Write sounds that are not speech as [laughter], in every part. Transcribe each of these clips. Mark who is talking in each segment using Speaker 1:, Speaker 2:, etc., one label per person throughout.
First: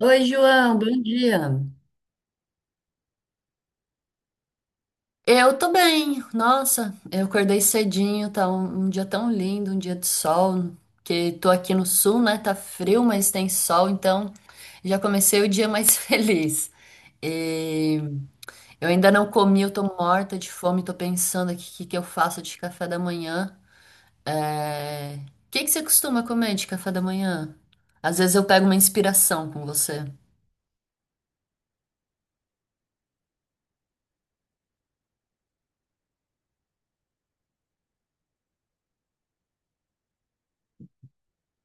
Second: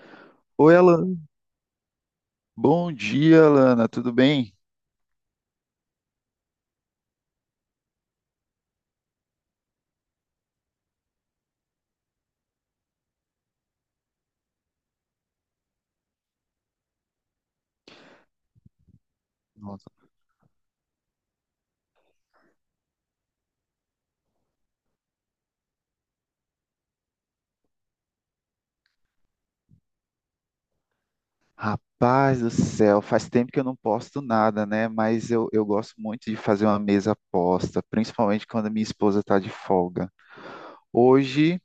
Speaker 1: Oi,
Speaker 2: Oi,
Speaker 1: João, bom
Speaker 2: Alana.
Speaker 1: dia.
Speaker 2: Bom dia, Alana. Tudo bem?
Speaker 1: Eu tô bem, nossa, eu acordei cedinho, tá um dia tão lindo, um dia de sol, que tô aqui no sul, né? Tá frio, mas tem sol, então já comecei o dia mais [laughs] feliz. E eu ainda não comi, eu tô
Speaker 2: Nossa.
Speaker 1: morta de fome, tô pensando aqui o que que eu faço de café da manhã. O que que você costuma comer de café da manhã? Às vezes eu pego uma inspiração com você.
Speaker 2: Rapaz do céu, faz tempo que eu não posto nada, né? Mas eu gosto muito de fazer uma mesa posta, principalmente quando a minha esposa está de folga. Hoje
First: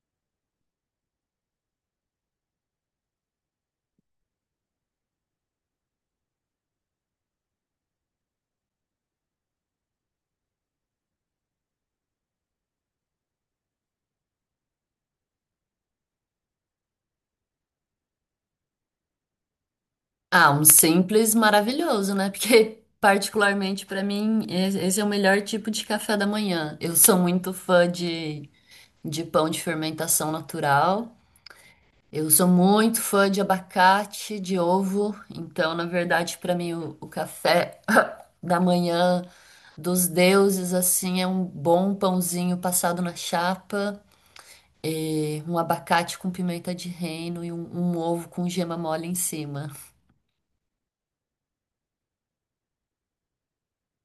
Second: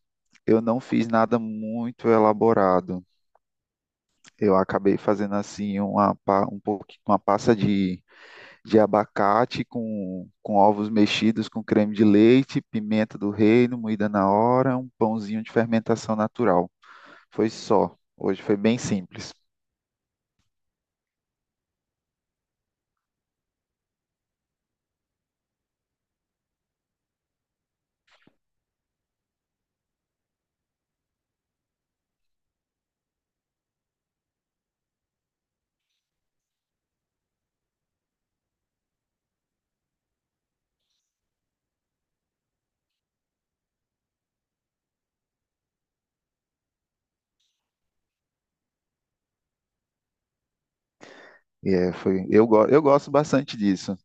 Speaker 2: eu não fiz nada muito elaborado. Eu acabei fazendo assim uma, pa- um pouqui- uma pasta de abacate com ovos mexidos com creme de leite, pimenta do reino, moída na hora, um pãozinho de fermentação natural. Foi só. Hoje foi bem simples.
Speaker 1: Ah, um simples maravilhoso, né? Porque, [laughs] particularmente para mim, esse é o melhor tipo de café da manhã. Eu sou muito fã de pão de fermentação natural. Eu sou muito fã de abacate, de ovo. Então, na verdade, para mim, o café [laughs] [coughs] da manhã dos deuses, assim, é um bom pãozinho passado na chapa, e um abacate com pimenta de reino e um ovo com gema mole em cima.
Speaker 2: Eu gosto bastante disso.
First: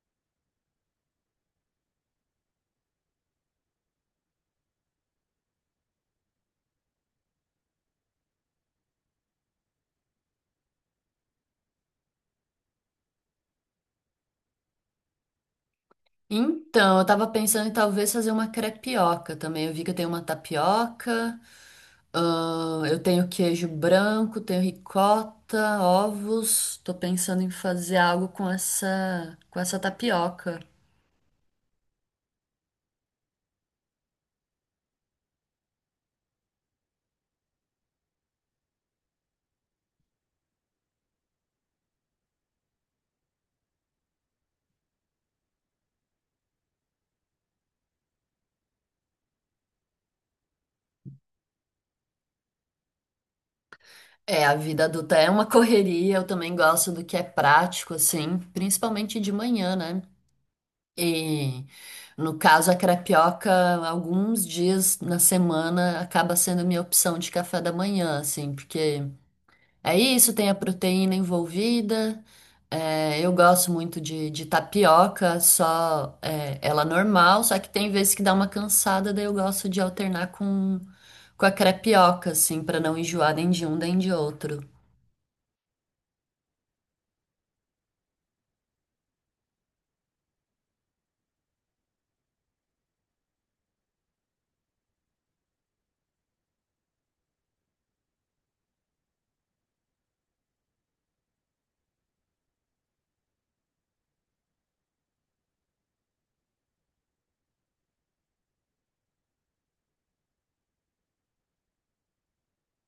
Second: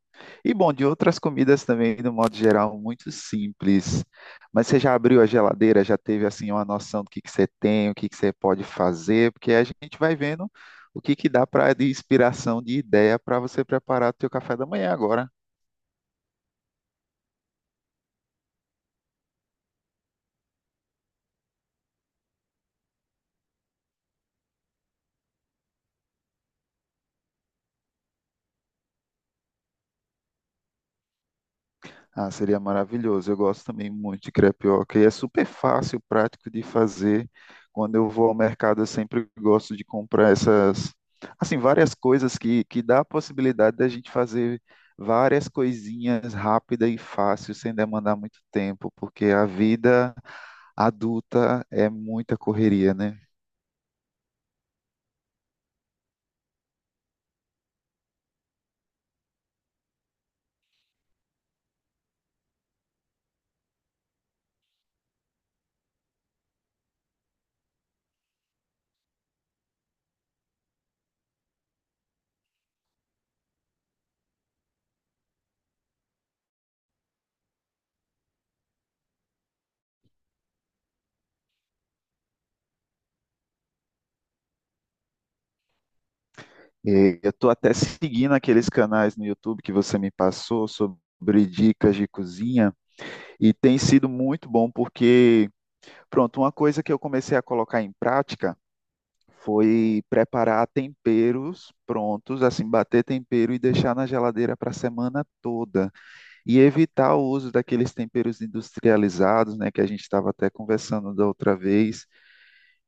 Speaker 2: E bom, de outras comidas também, no modo geral, muito simples. Mas você já abriu a geladeira, já teve assim uma noção do que você tem, o que que você pode fazer, porque a gente vai vendo o que que dá para de inspiração, de ideia para você preparar o seu café da manhã agora.
Speaker 1: Então, eu tava pensando em talvez fazer uma crepioca também. Eu vi que eu tenho uma tapioca, eu tenho queijo branco, tenho ricota, ovos. Tô pensando em fazer algo com com essa tapioca.
Speaker 2: Ah, seria maravilhoso. Eu gosto também muito de crepioca e é super fácil, prático de fazer. Quando eu vou ao mercado, eu sempre gosto de comprar essas, assim, várias coisas que dá a possibilidade da gente fazer várias coisinhas rápida e fácil, sem demandar muito tempo, porque a vida adulta é muita correria, né?
Speaker 1: É, a vida adulta é uma [laughs] correria, eu também gosto do que é prático, assim, principalmente de manhã, né? E no caso, a crepioca, alguns dias na semana acaba sendo minha opção de café da manhã, assim, porque. É isso, tem a proteína envolvida. É, eu gosto muito de tapioca, só é, ela normal, só que tem vezes que dá uma cansada, daí eu gosto de alternar com a crepioca, assim, pra não enjoar nem de um nem de outro.
Speaker 2: E eu estou até seguindo aqueles canais no YouTube que você me passou sobre dicas de cozinha. E tem sido muito bom porque pronto, uma coisa que eu comecei a colocar em prática foi preparar temperos prontos, assim, bater tempero e deixar na geladeira para a semana toda. E evitar o uso daqueles temperos industrializados, né, que a gente estava até conversando da outra vez.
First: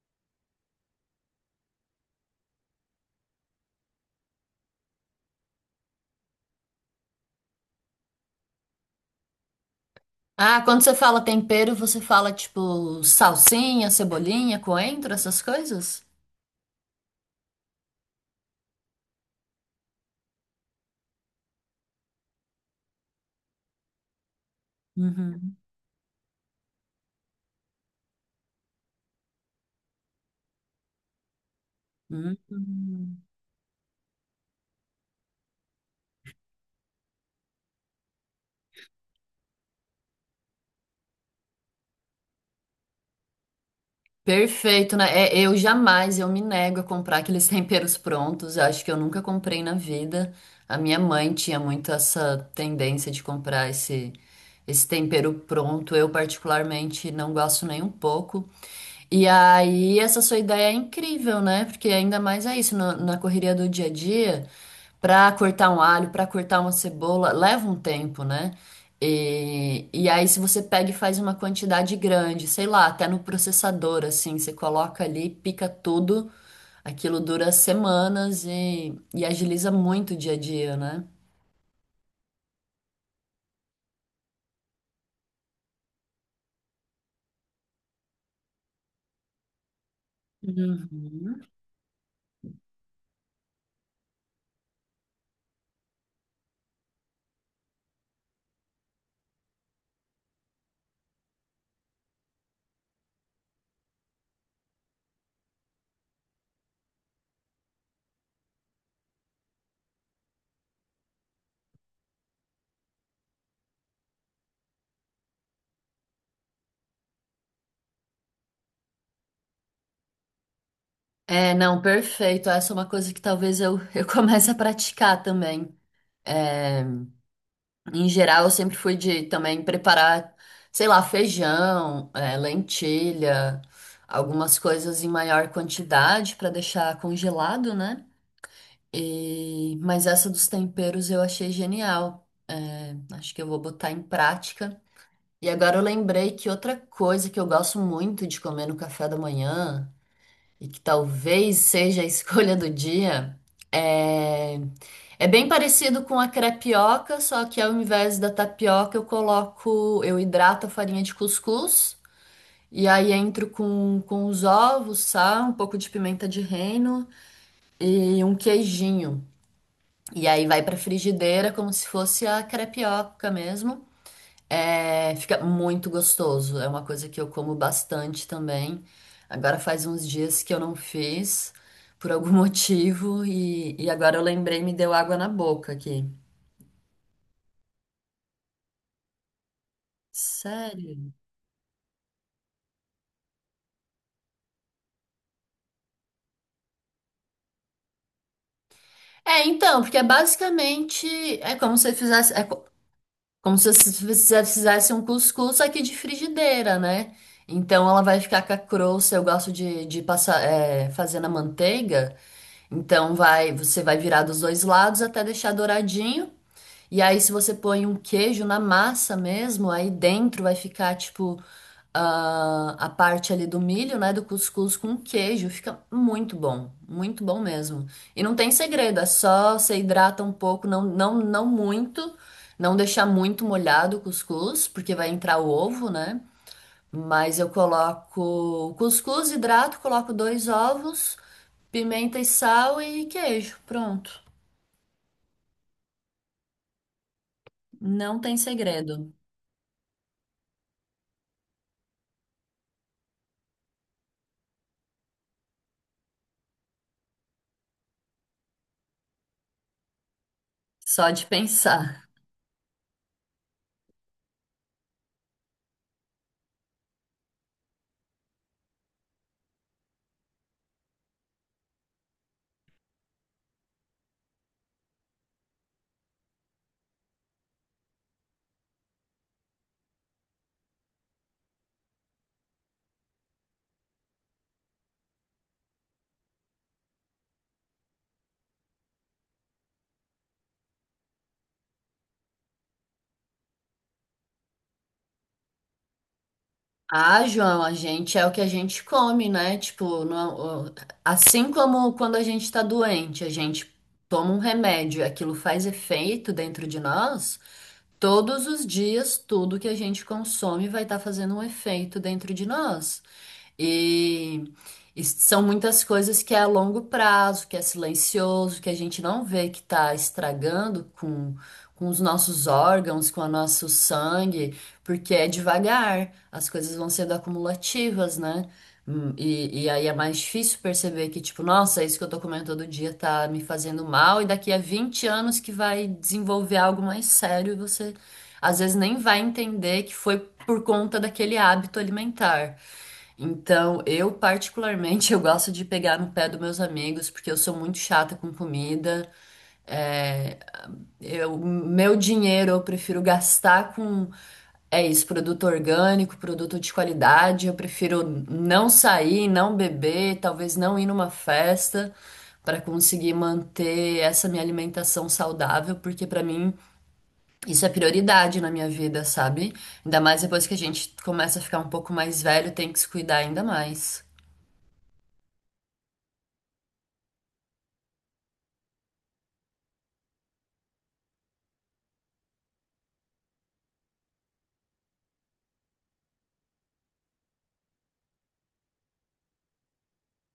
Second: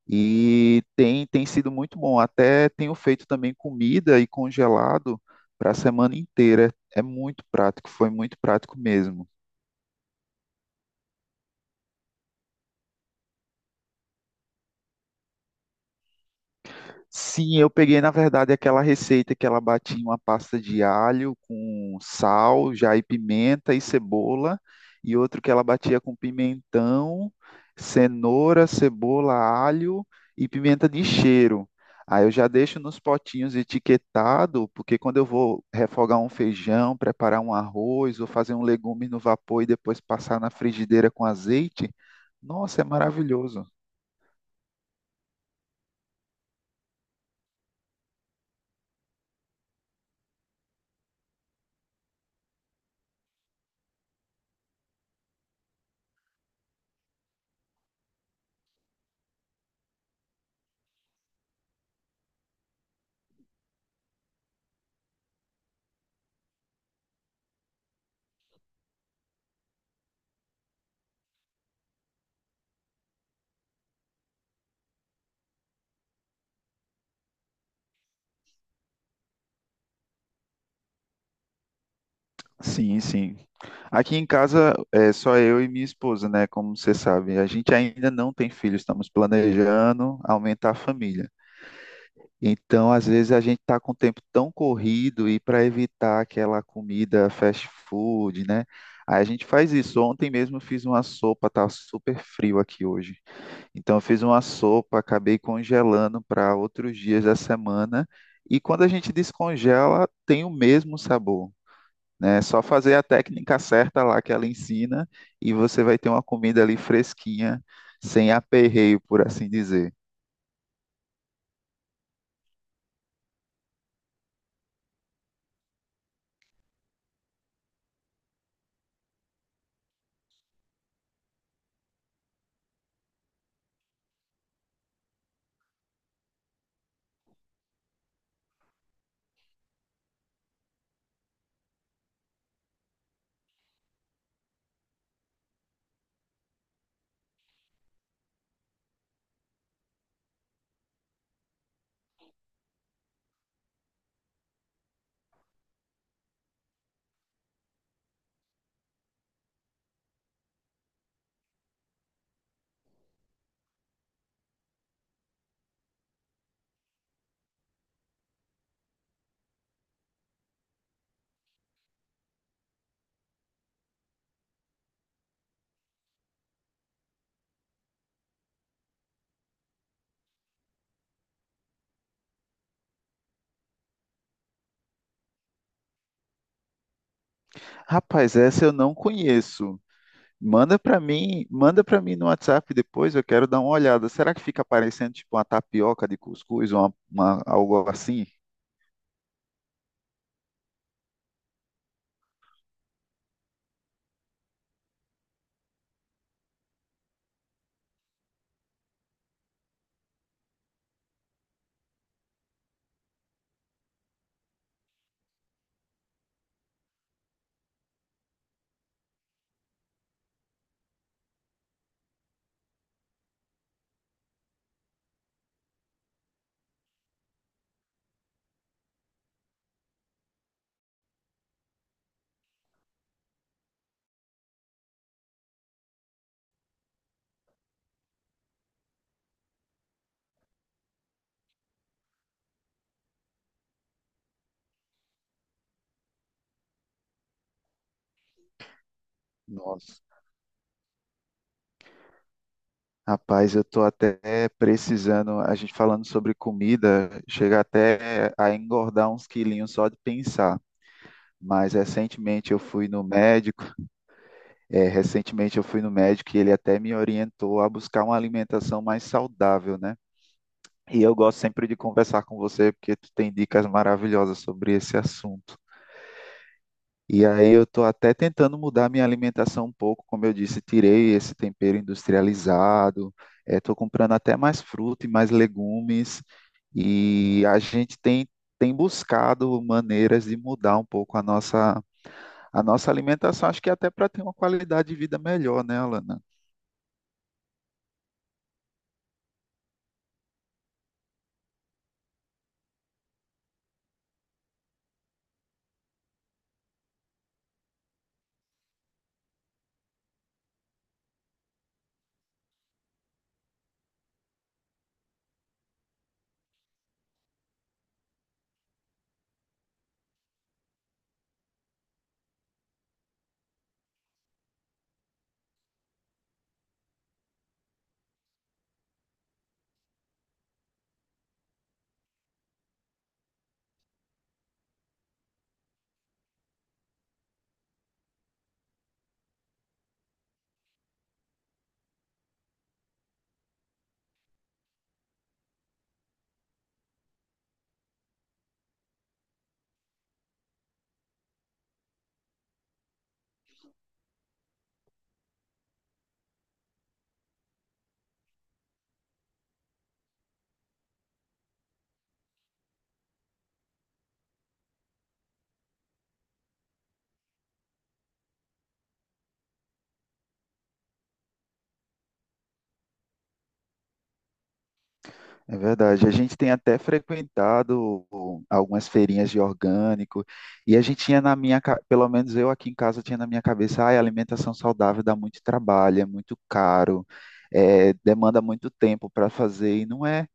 Speaker 2: E tem sido muito bom. Até tenho feito também comida e congelado para a semana inteira. É muito prático, foi muito prático mesmo.
Speaker 1: Ah, quando você fala tempero, você fala tipo salsinha, cebolinha, coentro, essas coisas?
Speaker 2: Sim, eu peguei, na verdade, aquela receita que ela batia uma pasta de alho com sal, já e pimenta e cebola, e outro que
Speaker 1: Uhum.
Speaker 2: ela batia com pimentão, cenoura, cebola, alho e pimenta de cheiro. Aí eu já deixo nos
Speaker 1: Hum.
Speaker 2: potinhos etiquetado, porque quando eu vou refogar um feijão, preparar um arroz ou fazer um legume no vapor e depois passar na frigideira com azeite, nossa, é maravilhoso.
Speaker 1: Perfeito, né? É, eu jamais, eu me nego a comprar aqueles [laughs] temperos prontos. Eu acho que eu nunca comprei na vida. A minha mãe tinha muito essa tendência de comprar esse tempero pronto. Eu, particularmente, não gosto nem um pouco. E aí, essa sua ideia é incrível, né? Porque ainda mais é isso, na correria do dia a dia, para cortar um alho, para cortar uma cebola, leva um tempo, né? E aí, se você pega e faz uma quantidade grande, sei lá, até no processador, assim, você coloca ali, pica tudo, aquilo dura semanas e agiliza muito o dia a dia, né?
Speaker 2: Sim, sim. Aqui em casa é só eu e minha esposa, né? Como você sabe, a gente ainda não tem filho, estamos planejando aumentar a família.
Speaker 1: Uhum.
Speaker 2: Então, às vezes a gente está com o tempo tão corrido e para evitar aquela comida fast food, né? Aí a gente faz isso. Ontem mesmo eu fiz uma sopa, tá super frio aqui hoje. Então, eu fiz uma sopa, acabei congelando para outros dias da semana. E quando a gente descongela, tem o mesmo sabor, né? É só fazer a técnica certa lá que ela ensina e você vai ter uma comida ali fresquinha, sem aperreio, por assim dizer.
Speaker 1: É, não, perfeito. Essa é uma coisa que talvez eu, [laughs] eu comece a praticar também. É, em geral, eu sempre fui de também preparar, sei lá, feijão, lentilha, algumas coisas em maior quantidade para deixar congelado, né? E... Mas essa dos temperos eu achei genial. Acho que eu vou botar em prática. E agora eu lembrei que outra coisa que eu gosto muito de comer no café da manhã, e que talvez seja a escolha do dia, é, é bem parecido com a crepioca, só que ao invés da tapioca eu coloco, eu hidrato a farinha de cuscuz e aí entro com os ovos, sal, um pouco de pimenta de reino e um queijinho. E aí vai pra frigideira como se fosse a crepioca mesmo. É, fica muito gostoso. É uma coisa que eu como bastante também. Agora faz uns dias que eu não fiz, por algum [laughs] motivo, e agora eu lembrei, me deu água na boca aqui.
Speaker 2: Rapaz, essa eu não conheço. Manda para
Speaker 1: Sério?
Speaker 2: mim, manda para mim no WhatsApp depois, eu quero dar uma olhada. Será que fica parecendo tipo uma tapioca de cuscuz ou algo assim?
Speaker 1: É, então, porque é basicamente é como se fizesse, como se você fizesse um cuscuz aqui de frigideira, né? Então ela vai ficar com a crosta. Eu gosto de passar, é, fazer na manteiga. Então vai, você vai virar dos dois lados até deixar douradinho. E aí, se você põe um queijo na massa mesmo, aí dentro vai ficar, tipo, a parte ali do milho, né? Do cuscuz com queijo. Fica muito bom. Muito bom mesmo. E não tem segredo, é só você hidrata um pouco, não, não, não muito. Não deixar muito molhado o cuscuz, porque vai entrar o ovo, né? Mas eu coloco o cuscuz, hidrato, coloco dois ovos, pimenta e sal e queijo. Pronto. Não tem segredo.
Speaker 2: Nossa. Rapaz, eu tô até precisando, a gente falando sobre comida, chega até a engordar uns quilinhos só de pensar.
Speaker 1: Só de [laughs]
Speaker 2: Mas
Speaker 1: pensar.
Speaker 2: recentemente eu fui no médico Recentemente eu fui no médico e ele até me orientou a buscar uma alimentação mais saudável, né? E eu gosto sempre de conversar com você porque tu tem dicas maravilhosas sobre esse assunto. E aí eu estou até tentando mudar minha alimentação um pouco, como eu disse, tirei esse tempero industrializado, estou comprando até mais fruta e mais legumes, e tem buscado maneiras de mudar um pouco a nossa alimentação, acho que até para ter uma qualidade de vida melhor, né, Alana?
Speaker 1: Ah, João, a gente é o que a gente come, né? Tipo, assim como quando a gente tá doente, a gente toma um remédio, e aquilo faz efeito dentro de nós. Todos os dias, tudo que a gente consome vai estar fazendo um efeito dentro de nós. E, e são muitas coisas que é a longo prazo, que é silencioso, que a gente não vê que está estragando com os nossos órgãos, com o nosso sangue, porque é devagar, as coisas vão sendo acumulativas, né? Hum. E aí é mais difícil perceber que, tipo, nossa, isso que eu tô comendo todo dia tá me fazendo mal, e daqui a 20 anos que vai desenvolver algo mais sério, e você às vezes nem vai entender que foi por conta daquele hábito alimentar. Então, eu particularmente [laughs] eu gosto de pegar no pé dos meus amigos porque eu sou muito chata com comida. Eu, meu dinheiro eu prefiro gastar com é isso, produto orgânico, produto de qualidade. Eu prefiro não sair, não beber, talvez não ir numa festa para conseguir manter essa minha alimentação saudável, porque para mim isso é prioridade na minha vida, sabe? Ainda mais depois que a gente começa a ficar um pouco mais velho, tem que se cuidar ainda mais.
Speaker 2: É verdade. A gente tem até frequentado algumas feirinhas de orgânico e a gente tinha na minha, ca- pelo menos eu aqui em casa tinha na minha cabeça, ah, alimentação saudável dá muito trabalho, é muito caro, é, demanda muito tempo para fazer e não é.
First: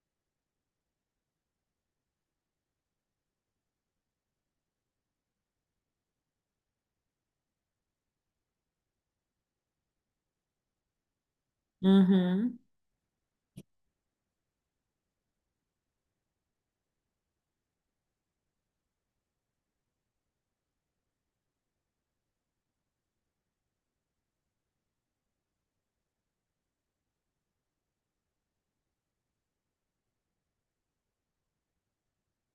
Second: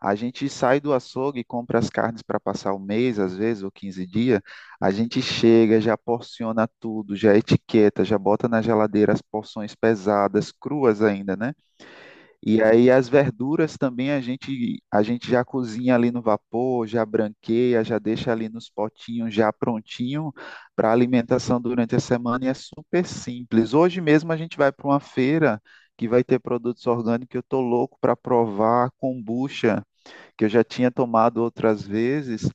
Speaker 2: A gente sai do açougue e compra as carnes para passar o mês, às vezes, ou 15 dias. A gente chega, já porciona tudo, já etiqueta, já bota na geladeira as porções pesadas, cruas ainda, né?
Speaker 1: Uhum.
Speaker 2: E aí as verduras também a gente já cozinha ali no vapor, já branqueia, já deixa ali nos potinhos já prontinho para alimentação durante a semana e é super simples. Hoje mesmo a gente vai para uma feira que vai ter produtos orgânicos, eu tô louco para provar a kombucha, que eu já tinha tomado outras vezes,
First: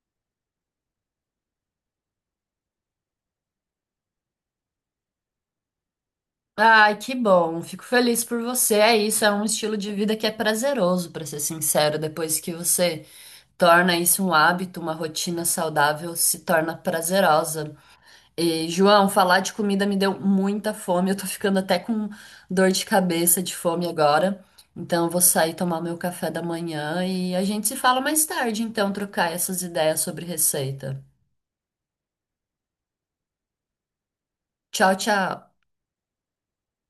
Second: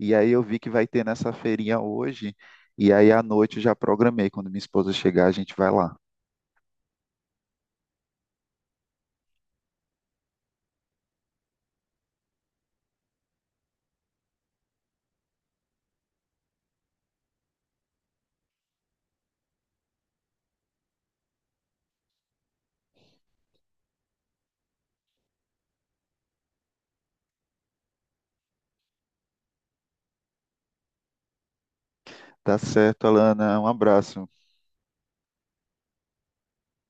Speaker 2: e aí eu vi que vai ter nessa feirinha hoje, e aí à noite eu já programei, quando minha esposa chegar a gente vai lá.
Speaker 1: Ai, que bom. Fico feliz por você. É isso, é um estilo de vida que é prazeroso, para ser sincero. Depois que você torna isso um hábito, uma rotina saudável, se torna prazerosa. E, João, falar de comida me deu muita fome. Eu tô ficando até com dor de cabeça de fome agora. Então, eu vou sair tomar meu café da manhã e a gente se fala mais tarde, então, trocar essas ideias sobre receita.
Speaker 2: Tá certo, Alana, um abraço.
Speaker 1: Tchau, tchau.